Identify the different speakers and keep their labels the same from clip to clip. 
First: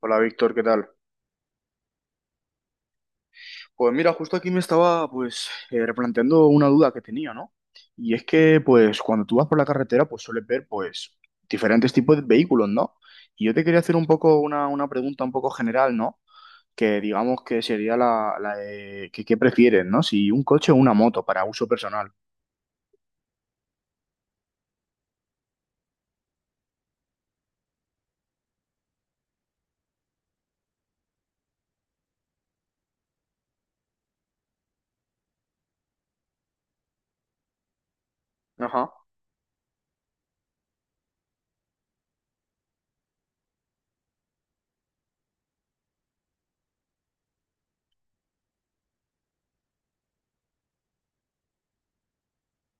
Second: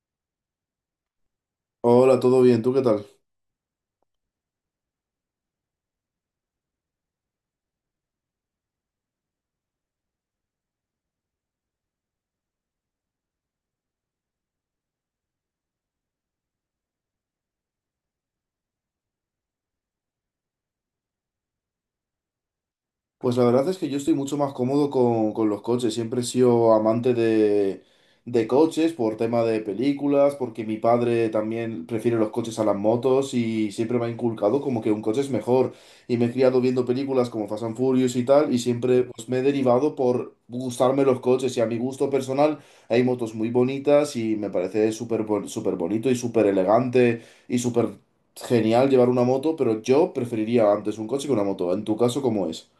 Speaker 1: Hola Víctor, ¿qué tal?
Speaker 2: Hola, ¿todo bien? ¿Tú qué tal?
Speaker 1: Pues mira, justo aquí me estaba replanteando una duda que tenía, ¿no? Y es que pues cuando tú vas por la carretera pues sueles ver pues diferentes tipos de vehículos, ¿no? Y yo te quería hacer un poco una pregunta un poco general, ¿no? Que digamos que sería la de que, ¿qué prefieres, ¿no? Si un coche o una moto para uso personal.
Speaker 2: Pues la verdad es que yo estoy mucho más cómodo con los coches. Siempre he sido amante de coches por tema de películas, porque mi padre también prefiere los coches a las motos y siempre me ha inculcado como que un coche es mejor. Y me he criado viendo películas como Fast and Furious y tal, y
Speaker 1: Ajá.
Speaker 2: siempre pues, me he derivado por gustarme los coches. Y a mi gusto personal hay motos muy bonitas y me parece súper bonito y súper elegante y súper genial llevar una moto, pero yo preferiría antes un coche que una moto. En tu caso, ¿cómo es?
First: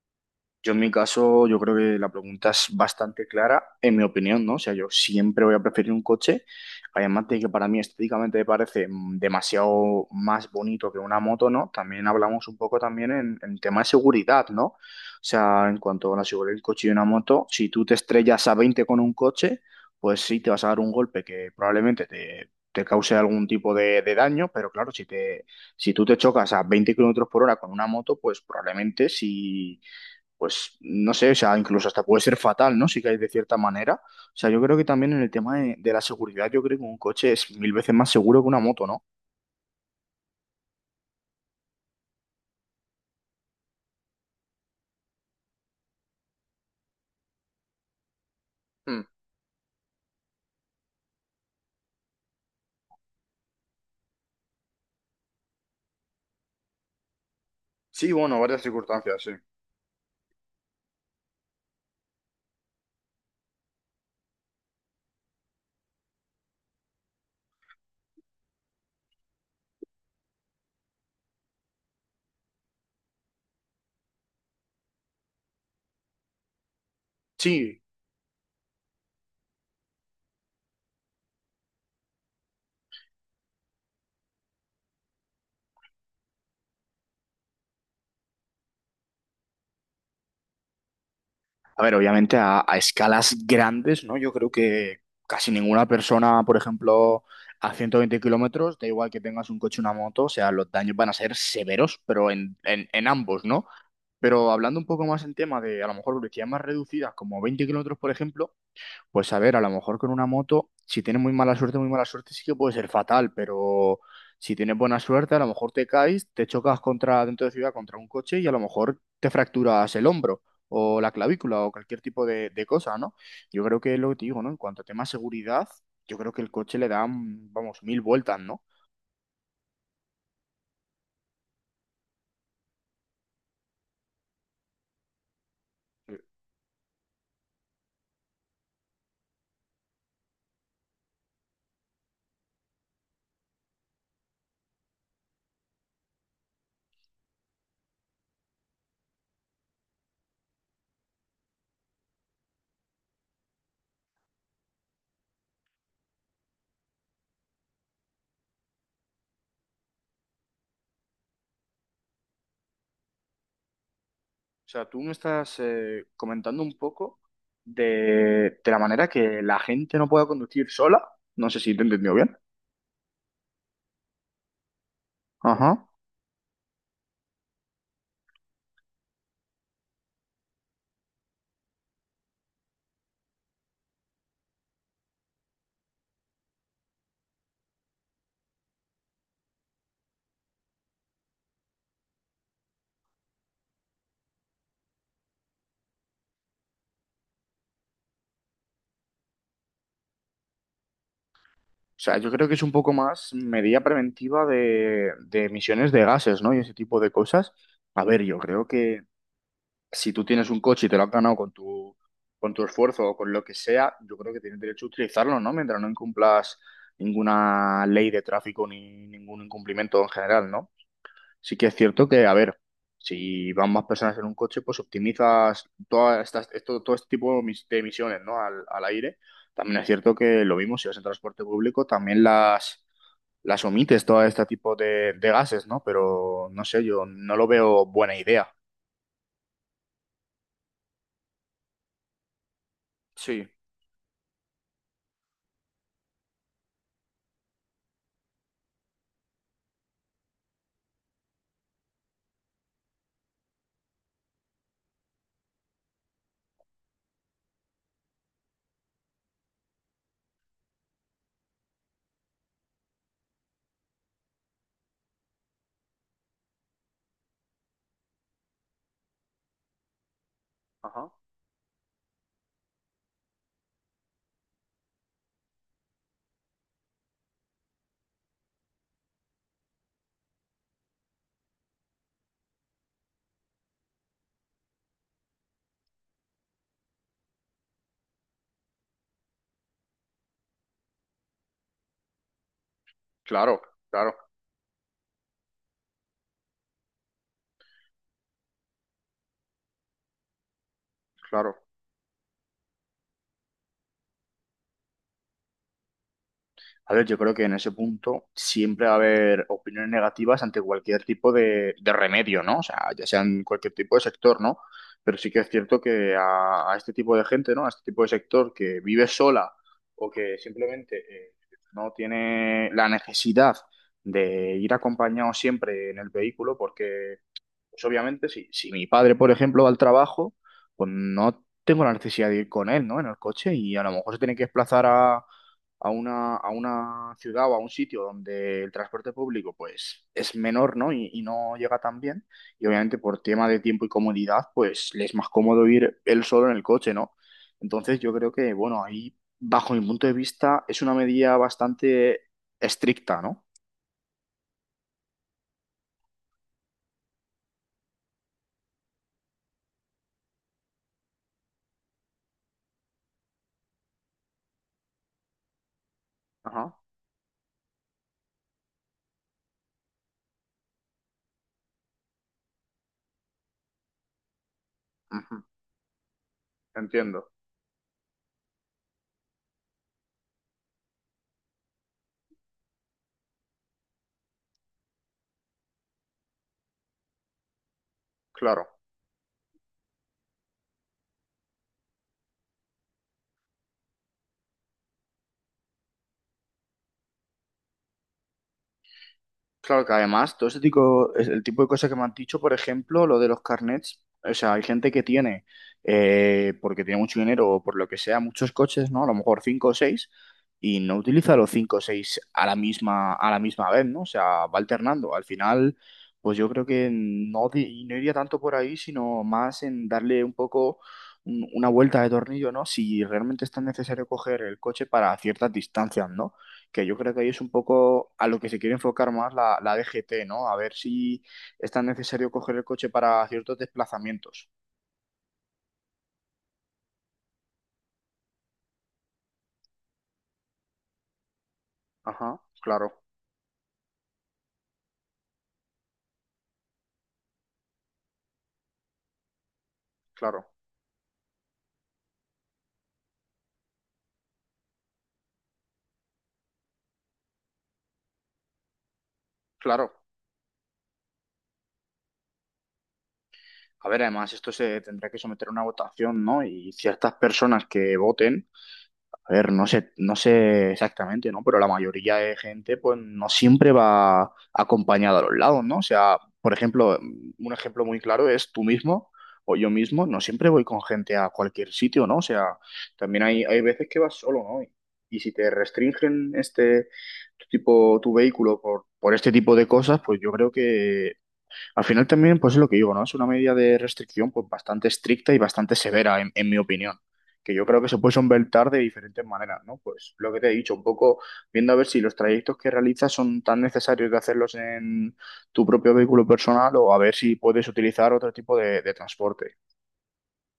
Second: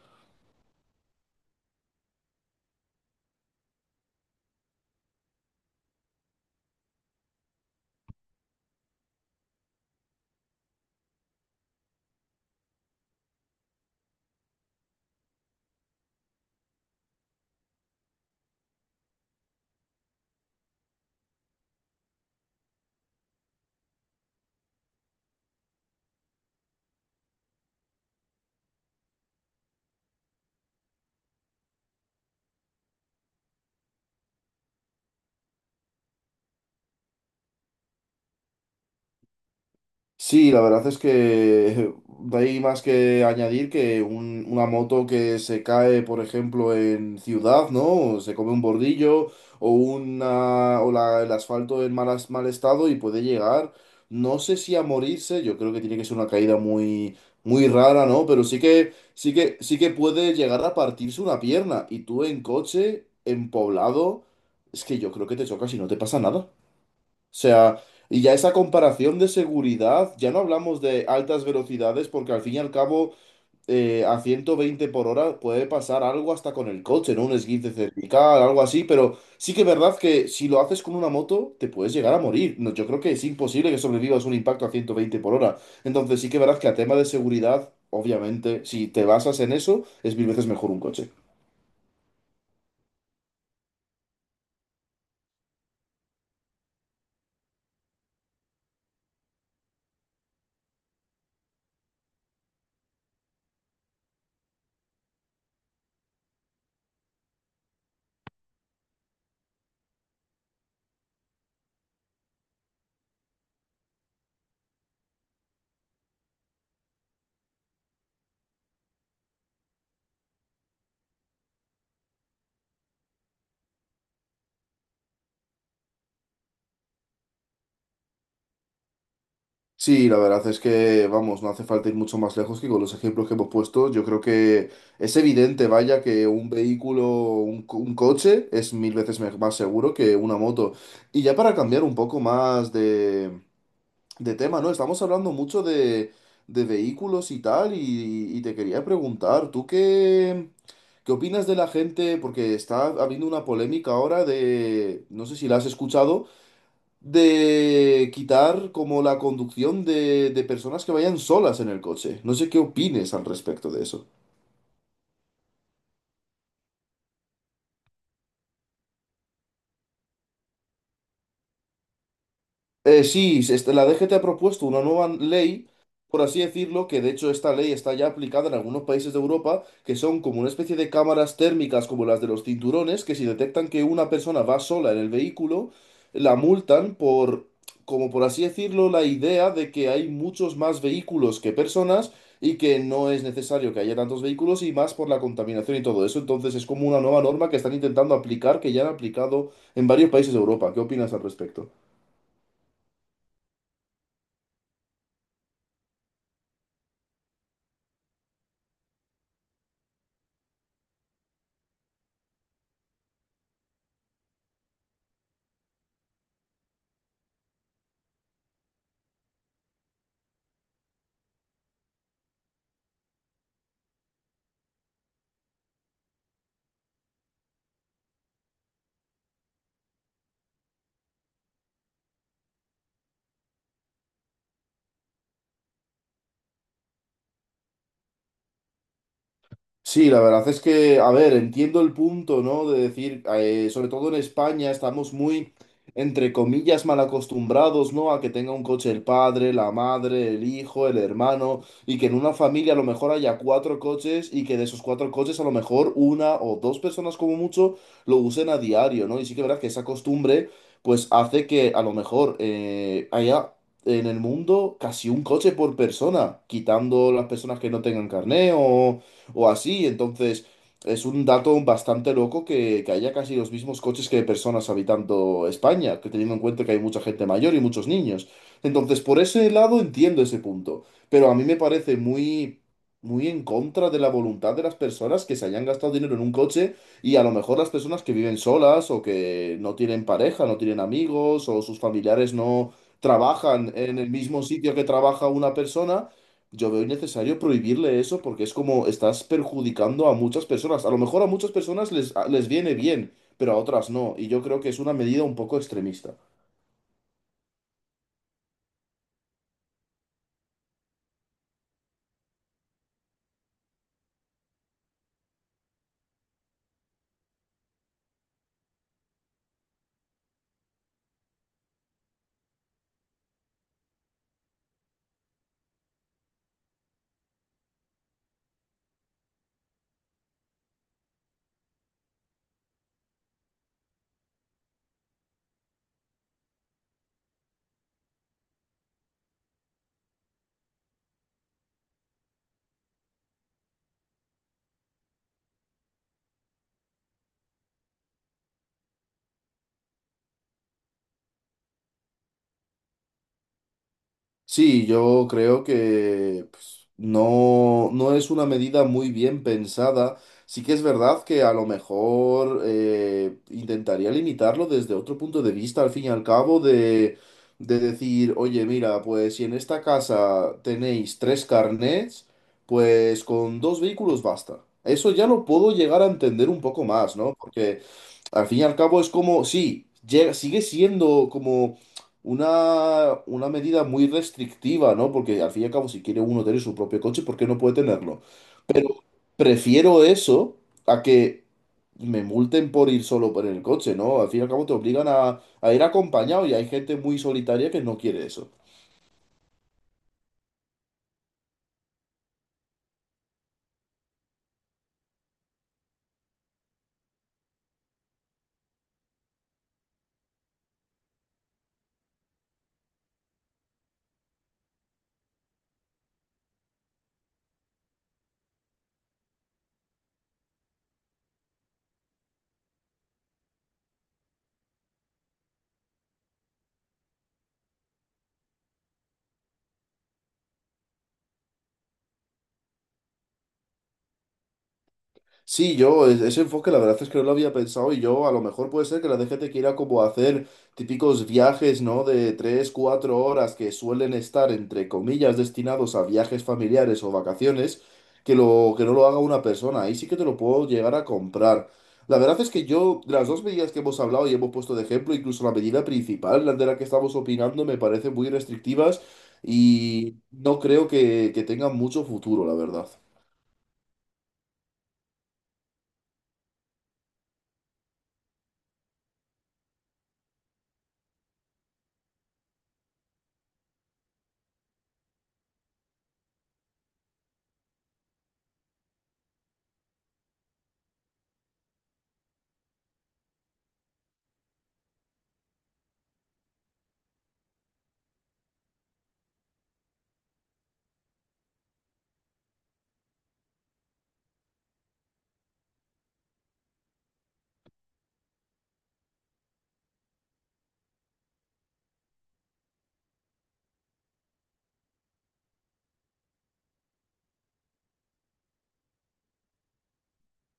Speaker 1: Yo en mi caso, yo creo que la pregunta es bastante clara, en mi opinión, ¿no? O sea, yo siempre voy a preferir un coche, además de que para mí estéticamente me parece demasiado más bonito que una moto, ¿no? También hablamos un poco también en tema de seguridad, ¿no? O sea, en cuanto a la seguridad del coche y una moto, si tú te estrellas a 20 con un coche, pues sí, te vas a dar un golpe que probablemente te cause algún tipo de daño, pero claro, si tú te chocas a 20 kilómetros por hora con una moto, pues probablemente si, pues no sé, o sea, incluso hasta puede ser fatal, ¿no? Si caes de cierta manera. O sea, yo creo que también en el tema de la seguridad, yo creo que un coche es mil veces más seguro que una moto, ¿no?
Speaker 2: Sí, la verdad es que no hay más que añadir que una moto que se cae, por ejemplo, en ciudad, ¿no? O se come un
Speaker 1: Mm.
Speaker 2: bordillo o el asfalto en mal estado y puede llegar, no sé si a morirse. Yo creo que tiene que ser una caída muy, muy rara,
Speaker 1: Sí,
Speaker 2: ¿no?
Speaker 1: bueno,
Speaker 2: Pero sí
Speaker 1: varias
Speaker 2: que,
Speaker 1: circunstancias, sí.
Speaker 2: sí que, sí que puede llegar a partirse una pierna, y tú en coche, en poblado, es que yo creo que te chocas y no te pasa nada. O sea, y ya esa comparación de seguridad, ya no hablamos de altas velocidades, porque al fin y al cabo, a 120 por hora puede pasar algo hasta con el coche, ¿no? Un esguince
Speaker 1: Sí.
Speaker 2: cervical, algo así, pero sí que es verdad que si lo haces con una moto, te puedes llegar a morir. No, yo creo que es imposible que sobrevivas un impacto a 120 por hora. Entonces sí que es verdad que a tema de seguridad, obviamente, si te basas en eso, es mil veces mejor un coche.
Speaker 1: A ver, obviamente a escalas grandes, ¿no? Yo creo que casi ninguna persona, por ejemplo, a 120 kilómetros, da igual que tengas un coche o una moto, o sea, los daños van a ser severos, pero en ambos, ¿no? Pero hablando un poco más en tema de, a lo mejor, velocidades más reducidas, como 20 kilómetros, por ejemplo, pues a ver, a lo mejor con una moto, si tienes muy mala suerte sí que puede ser fatal, pero si tienes buena suerte, a lo mejor te caes, te chocas contra dentro de ciudad contra un coche y a lo mejor te fracturas el hombro o la clavícula o cualquier tipo de cosa, ¿no? Yo creo que es lo que te digo, ¿no? En cuanto a tema seguridad, yo creo que el coche le da, mm, vamos, mil vueltas, ¿no?
Speaker 2: Sí, la verdad es que, vamos, no hace falta ir mucho más lejos que con los ejemplos que hemos puesto. Yo creo que es evidente, vaya,
Speaker 1: Eh,
Speaker 2: que un vehículo, un coche es mil veces más seguro que una moto. Y ya para cambiar un poco más de tema, ¿no? Estamos hablando mucho de vehículos y tal, y te quería preguntar, ¿tú qué, qué opinas de la gente? Porque está habiendo una polémica ahora de, no sé si la has escuchado, de quitar como la conducción de personas que vayan solas en el coche. No sé qué opines al respecto de eso.
Speaker 1: O sea, tú me estás comentando un poco de la manera que la gente no pueda conducir sola. No sé si te he entendido bien.
Speaker 2: La DGT ha propuesto una nueva ley,
Speaker 1: Ajá.
Speaker 2: por así decirlo, que de hecho esta ley está ya aplicada en algunos países de Europa, que son como una especie de cámaras térmicas como las de los cinturones, que si detectan que una persona va sola en el vehículo, la multan por, como por así decirlo, la idea de que hay muchos más vehículos que personas y que no es necesario que haya tantos vehículos, y más por la contaminación y todo eso. Entonces es como una nueva norma que están intentando aplicar, que ya han aplicado en varios países de Europa. ¿Qué opinas al respecto?
Speaker 1: O sea, yo creo que es un poco más medida preventiva de emisiones de gases, ¿no? Y ese tipo de cosas. A ver, yo creo que si tú tienes un coche y te lo has ganado con con tu esfuerzo o con lo que sea, yo creo que tienes derecho a utilizarlo, ¿no? Mientras no incumplas ninguna ley de tráfico ni ningún incumplimiento en general, ¿no? Sí que es cierto que, a ver, si van más personas en un coche, pues optimizas todas estas, esto, todo este tipo de de emisiones, ¿no? al aire. También es cierto que lo mismo, si vas en transporte público, también las omites todo este tipo de gases, ¿no? Pero no sé, yo no lo veo buena idea.
Speaker 2: Sí, la verdad es que, a ver, entiendo el punto, ¿no? De decir,
Speaker 1: Sí,
Speaker 2: sobre todo en España, estamos muy, entre comillas, mal acostumbrados, ¿no? A que tenga un coche el padre, la madre, el hijo, el hermano, y que en una familia a lo mejor haya cuatro coches y que de esos cuatro coches a lo mejor una o dos personas como mucho lo usen a diario, ¿no? Y sí que es verdad que esa costumbre pues hace que a lo mejor haya... En el mundo, casi un coche por persona, quitando las personas que no tengan carné o así. Entonces, es
Speaker 1: ajá.
Speaker 2: un dato bastante loco que haya casi los mismos coches que personas habitando España, que teniendo en cuenta que hay mucha gente mayor y muchos niños. Entonces, por ese lado entiendo ese punto, pero a mí me parece muy... muy en contra de la voluntad de las personas que se hayan gastado dinero en un coche, y a lo mejor las personas que viven solas o que no tienen pareja, no tienen amigos o sus familiares no
Speaker 1: Claro,
Speaker 2: trabajan en el
Speaker 1: claro,
Speaker 2: mismo sitio que trabaja una persona, yo veo innecesario prohibirle eso porque es como estás perjudicando a muchas personas. A lo mejor a muchas
Speaker 1: claro.
Speaker 2: personas les viene bien, pero a otras no. Y yo creo que es una medida un poco extremista.
Speaker 1: A ver, yo creo que en ese punto siempre va a haber opiniones negativas ante cualquier tipo de remedio, ¿no? O sea, ya sean cualquier tipo de sector, ¿no? Pero sí que es cierto que a este tipo de gente, ¿no? A este tipo de sector que vive sola o que simplemente no tiene la necesidad de ir acompañado siempre en el vehículo, porque, pues obviamente, si mi padre, por ejemplo, va al trabajo, pues no tengo la necesidad de ir con él, ¿no? En el coche y a lo mejor se tiene que desplazar a una ciudad o a un sitio donde el transporte público pues es menor, ¿no? Y no llega tan bien. Y obviamente por tema de tiempo y comodidad, pues le es más cómodo ir él solo en el coche, ¿no? Entonces yo creo que, bueno, ahí, bajo mi punto de vista, es una medida bastante estricta, ¿no?
Speaker 2: Sí, yo creo que pues, no, no es una medida muy bien pensada. Sí que es verdad que a lo mejor intentaría limitarlo desde otro punto de vista, al fin y al cabo,
Speaker 1: Ajá.
Speaker 2: de decir, oye, mira, pues si en esta casa tenéis tres carnets, pues con dos vehículos basta. Eso ya
Speaker 1: Ujú.
Speaker 2: lo puedo llegar a entender un poco más,
Speaker 1: Entiendo,
Speaker 2: ¿no? Porque al fin y al cabo es como, sí, sigue siendo como una medida muy restrictiva, ¿no? Porque al fin y al cabo, si quiere uno tener su propio coche, ¿por qué no puede tenerlo?
Speaker 1: claro.
Speaker 2: Prefiero eso a que me multen por ir solo por el coche, ¿no? Al fin y al cabo te obligan a ir acompañado y hay gente muy solitaria que no quiere eso.
Speaker 1: Claro que además, todo ese tipo, es el tipo de cosas que me han dicho, por ejemplo, lo de los carnets, o sea, hay gente que tiene, porque tiene mucho dinero o por lo que sea, muchos coches, ¿no? A lo mejor cinco o seis, y no utiliza los cinco o seis a a la misma vez, ¿no? O sea, va alternando. Al final, pues yo creo que no, no iría tanto por ahí, sino más en darle un poco una vuelta de tornillo, ¿no? Si realmente es tan necesario coger el coche para ciertas distancias, ¿no? Que yo creo que ahí es un poco a lo que se quiere enfocar más la DGT, ¿no? A ver si es tan necesario coger el coche para ciertos desplazamientos.
Speaker 2: Sí, ese enfoque la verdad es que no lo había pensado, y yo a lo mejor puede ser que la DGT quiera como hacer típicos viajes, ¿no? De
Speaker 1: Ajá,
Speaker 2: 3,
Speaker 1: claro,
Speaker 2: 4 horas que suelen estar, entre comillas, destinados a viajes familiares o vacaciones, que, lo, que no lo haga una persona. Ahí sí que te lo
Speaker 1: claro,
Speaker 2: puedo llegar a comprar. La verdad es que yo, de las dos medidas que hemos hablado y hemos puesto de ejemplo, incluso la medida principal, la de la que estamos opinando, me parece muy restrictivas
Speaker 1: claro.
Speaker 2: y no creo que tengan mucho futuro, la verdad.
Speaker 1: A ver, además, esto se tendrá que someter a una votación, ¿no? Y ciertas personas que voten a ver, no sé, no sé exactamente, ¿no? Pero la mayoría de gente, pues, no siempre va acompañada a los lados, ¿no? O sea, por ejemplo, un ejemplo muy claro es tú mismo o yo mismo, no siempre voy con gente a cualquier sitio, ¿no? O sea, también hay veces que vas solo, ¿no? Y si te restringen este tu tipo, tu vehículo por este tipo de cosas, pues yo creo que al final también, pues es lo que digo, ¿no? Es una medida de restricción pues bastante estricta y bastante severa, en mi opinión, que yo creo que se puede solventar de diferentes maneras, ¿no? Pues lo que te he dicho, un poco viendo a ver si los trayectos que realizas son tan necesarios de hacerlos en tu propio vehículo personal o a ver si puedes utilizar otro tipo de transporte.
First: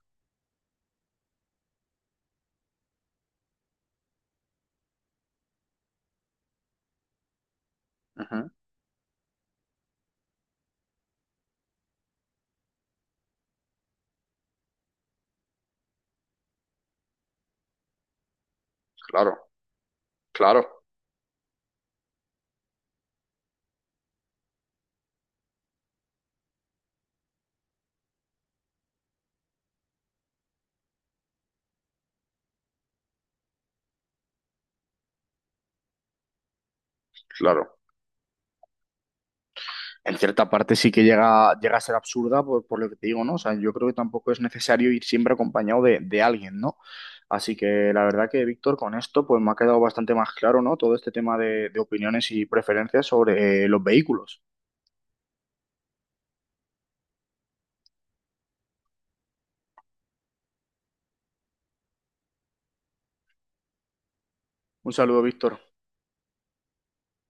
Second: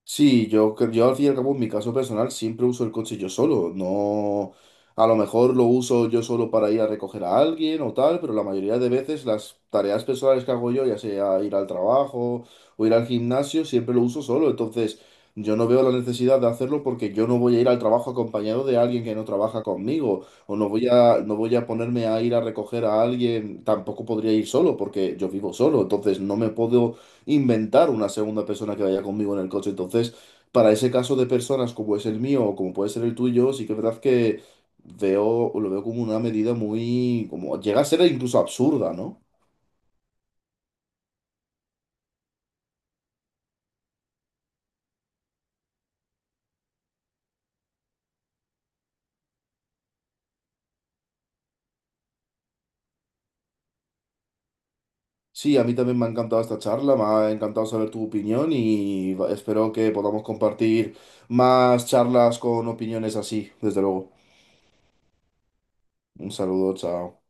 Speaker 2: Sí, yo al fin y al cabo, en mi caso personal, siempre uso el coche yo solo. No, a lo mejor lo uso yo solo para ir a recoger a alguien o tal, pero la
Speaker 1: Ujú,
Speaker 2: mayoría de veces las tareas personales que hago yo, ya sea ir al trabajo o ir al gimnasio, siempre lo uso solo. Entonces, yo no veo la necesidad de hacerlo porque yo no voy a ir al trabajo acompañado de alguien que no
Speaker 1: claro,
Speaker 2: trabaja conmigo o
Speaker 1: claro,
Speaker 2: no voy a ponerme a ir a recoger a alguien. Tampoco podría ir solo porque yo vivo solo. Entonces, no me puedo inventar una segunda persona que vaya conmigo en el coche. Entonces, para ese caso de personas como es el mío o como puede ser el tuyo, sí que es verdad que veo, lo veo como una medida muy, como
Speaker 1: claro.
Speaker 2: llega a ser incluso absurda, ¿no?
Speaker 1: En cierta parte sí que llega, llega a ser absurda por lo que te digo, ¿no? O sea, yo creo que tampoco es necesario ir siempre acompañado de alguien, ¿no? Así que la verdad que, Víctor, con esto pues me ha quedado bastante más claro, ¿no? Todo este tema de opiniones y preferencias sobre los vehículos.
Speaker 2: Sí, a mí también me ha encantado esta charla, me ha encantado saber tu opinión y espero que podamos compartir más charlas con opiniones así, desde luego.
Speaker 1: Un saludo, Víctor.
Speaker 2: Un saludo, chao.